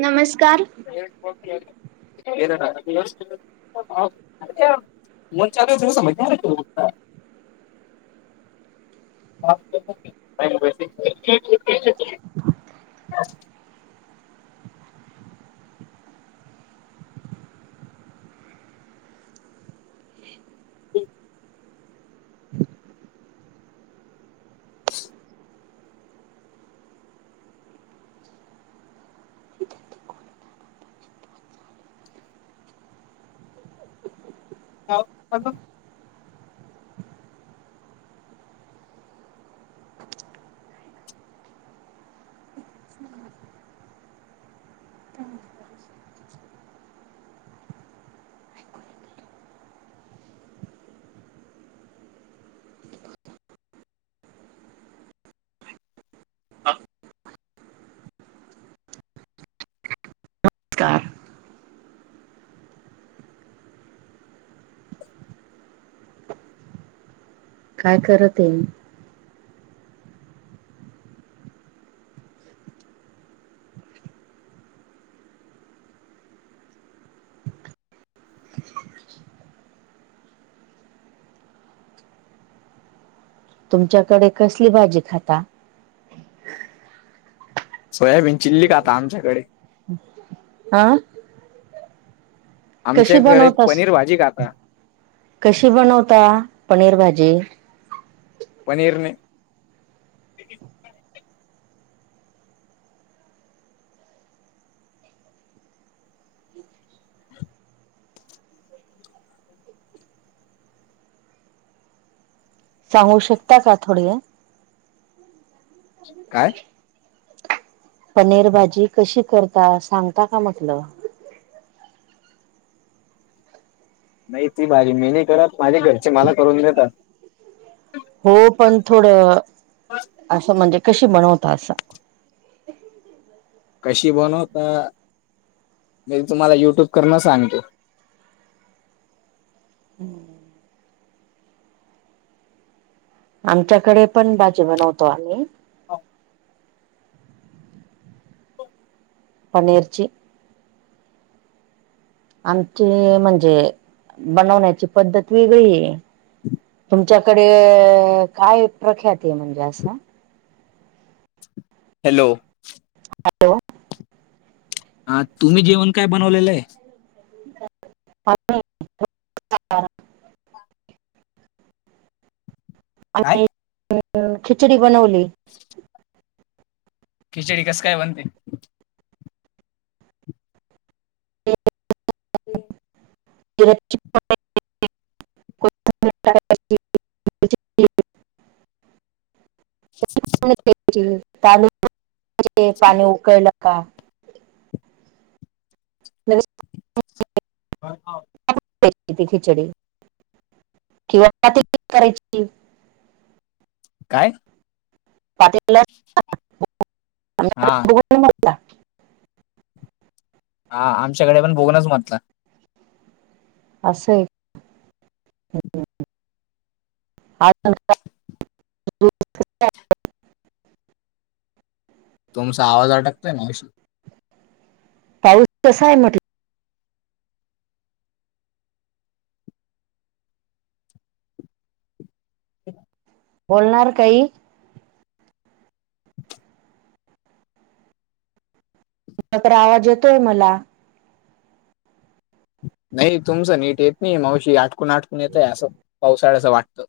नमस्कार. नड [unintelligible] [inaudible] मन चाले समज [unintelligible] [inaudible] [unintelligible] हा [inaudible] [inaudible] हाव. काय. काय करते. तुमच्याकडे कसली भाजी खाता? सोयाबीन चिल्ली खाता, आमच्याकडे. ह. अ. आमच्याकडे, बनवतास? पनीर भाजी खाता. कशी बनवता?, पनीर भाजी. पनीरने सांगू शकता का? थोडी. काय? पनीर भाजी कशी करता? सांगता का? म्हटलं. नाही ती भाजी मी नाही करत, माझे घरचे, मला करून देतात. हो पण थोड, असं म्हणजे, कशी बनवत असं? कशी बनवता? मी तुम्हाला युट्यूब करन सांगतो. हम्म. आमच्याकडे पण, भाजी बनवतो आम्ही. पनीरची. आमचे म्हणजे, बनवण्याची पद्धत वेगळीये. तुमच्याकडे, काय प्रख्यातीये, म्हणजे असं. हॅलो. हॅलो. हा, तुम्ही जेवण काय बनवलेलंय? आम्ही काय आणि अ खिचडी बनवली. [inaudible] खिचडी कसं काय बनते. ते [inaudible] [inaudible] तांदूळ पाणी उकळलं का. [unintelligible] हो ह खिचडी किंवा पाती करायची. काय? [unintelligible] हा. [unintelligible] हा आमच्याकडे पण बघणच म्हटलं. असं एक आज. तुमचा आवाज अटकतोय ना अ पाऊस कसा आहे म्हटलं. [inaudible] बोलणार काही. मात्र आवाज येतोय मला. नाही तुमचं नीट येत नाही मावशी आटकून आटकून येतय असं पावसाळ्याच वाटतं.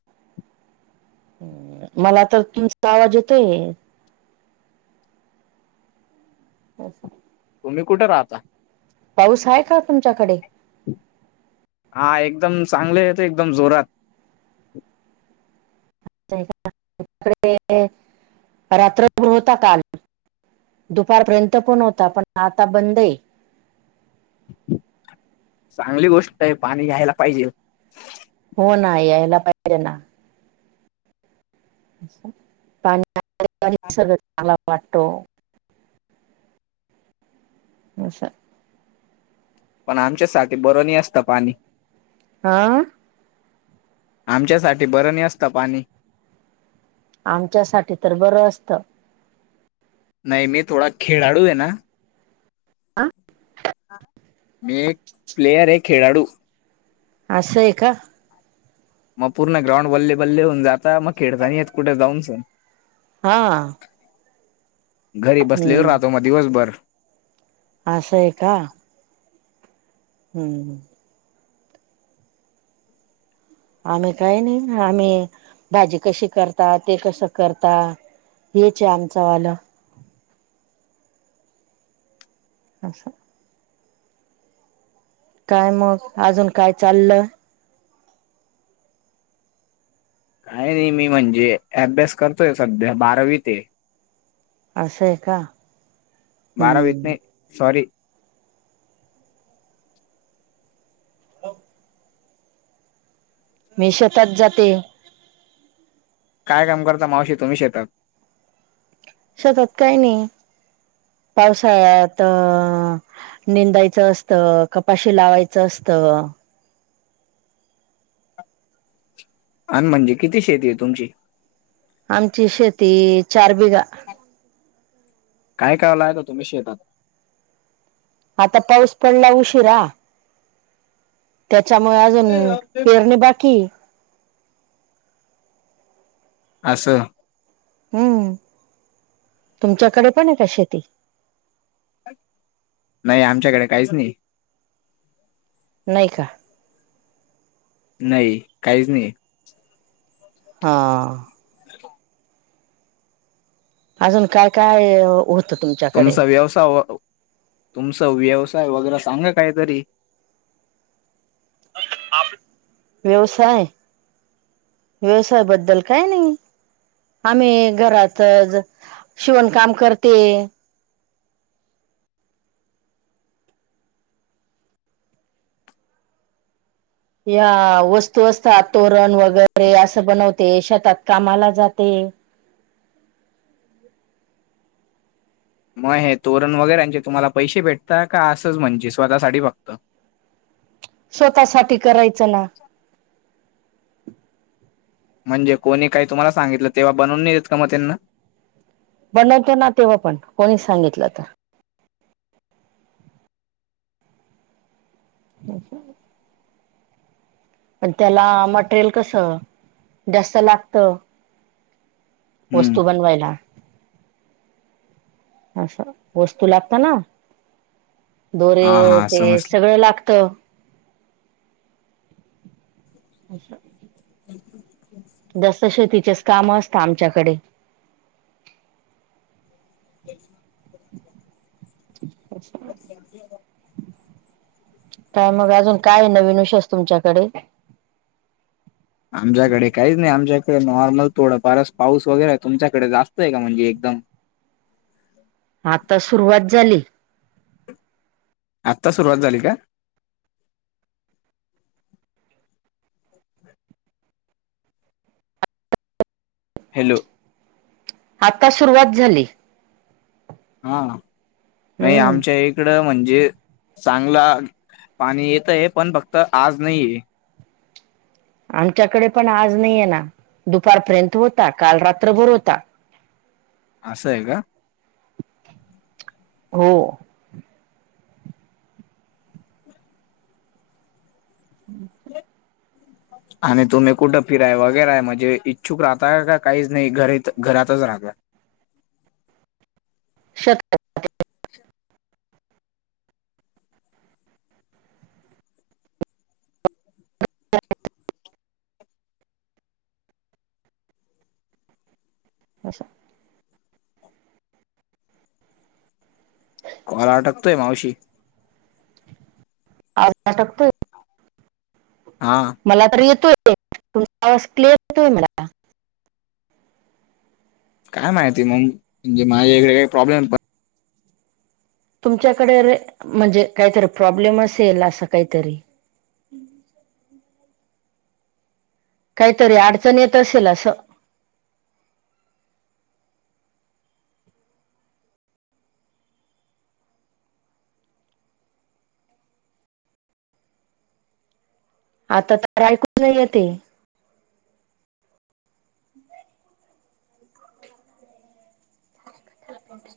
मला तर तीमचा आवाज येतोय. [inaudible] तुम्ही कुठे राहता? पाऊस आहे का तुमच्याकडे? हा एकदम चांगले आहे तर एकदम जोरात. कडे रात्रभृ होता काल. दुपारपर्यंत पण होता पण आता बंद आहे. चांगली गोष्ट आहे पाणी घ्यायला पाहिजे. हो ना यायला पाहि रे ना. पाणी पाणी सगळ चांला वाटतो. हशा पण आमच्यासाठी बरं नाही असतं पाणी. आह. आमच्या साठी बरं नाही असत पाणी. आमच्यासाठी तर बरं असतं. नाही मी थोडा खेळाडू आहे ना. मी एक प्लेयर आहे खेळाडू. असं आहे का. मग पूर्ण ग्राउंड बल्लेबल्ले होऊन जाता मग खेळता नाही येत कुठे जाऊन सण. हा. घरी बसलेल राहतो हम्म मग दिवसभर.. आशय का. हम्म आम्ही काही नाही आम्ही भाजी कशी करता ते कसं करता. हेच आहे आमचं वालं. नमच्या काय मग अजून काय चाललं. काय नाही मी म्हणजे अभ्यास करतोय सध्या बारावी ते. असशं आहे का. हम्म बारावीतने सॉरी हो मी शेतात जाते काय काम करता मावशी तुम्ही शेतात सतात काय नाही पावसाळ्यात निंदायचं असत कपाशी लावायचं असत आणि म्हणजे किती शेती आहे तुमची आमची शेती चार बिघा काय क लाय त तुम्ही शेतात आता पाऊस पडला उशीिरा त्याच्यामुळे अजून पेरणी बाकी अससं हम्म तुमच्याकडे पण आहे का शेती नाही आमच्याकडे काहीच नाही नाही का नाही काहीच नाही हा अजून काय काय तुमच्याकडे तुमचा व्यवसाय तुमचा व्यवसाय वगैरे सांग काहीतरी व्यवसाय व्यवसायाबद्दल काय नाही आम्ही घरातच शिवणकाम करते या वस्तू असतात तोरण वगैरे असं बनवते शेतात कामाला जाते मग हे तोरण वगैरेचे तुम्हाला पैसे भेटत का असंच म्हणजे स्वतः साडी बघत स्वतः सा करायचं ना [inaudible] म्हणजे कोणी काही तुम्हाला सांगितलं तेव्हा बनवून नाही देत का मग त्यांना बनवतो ना तेव्हा पण कोणी सांगितलं तर अच्छा पण त्याला मटेरियल कसं जास्त लागत हम्म वस्तू बनवायला असं वस्तू लागत ना दोरे हा हा ते समजलं सगळं लागत अचछा अ जसं शेतीचेच काम असतात आमच्याकडे [inaudible] अ् का मग अजून काय नवीन विशयष तुमच्याकडे आमच्याकडे काहीच नाही आमच्याकडे नॉर्मल थोडं फारच पाऊस वगैरे तुमच्याकडे जास्त आहे का म्हणजे एकदम आता सुरुवात झाली आत्ता सुरुवात झाली का हॅलो, आता सुरुवात झाली. हा नाही हम्म. आमच्या एक इकड म्हणजे चांगला पाणी येत आहे पण फक्त आज नाही आहे. आमच्याकडे पण आज नाही आहे ना दुपारपर्यंत होता काल रात्रभर होता. असं आहे का. हो. अम्छ आणि तुम्ही कुठं फिराय वगैरय म्हणजे इच्छुक राहताय काहीच नाही घरी घरातच राहता. शत अ अशा कॉल अटकतोय मावशी आज अटकतोय हा मला तर येतोय तुमचा आवाज क्लिअर येतोय मला काय माहिती मग म्हणजे माझे काही प्रॉब्लेम तुमच्याकडे म्हणजे काहीतरी प्रॉब्लेम असेल असं काहीतरी काहीतरी अडचण येत असेल असं आता तर ऐकून नाहीय ते च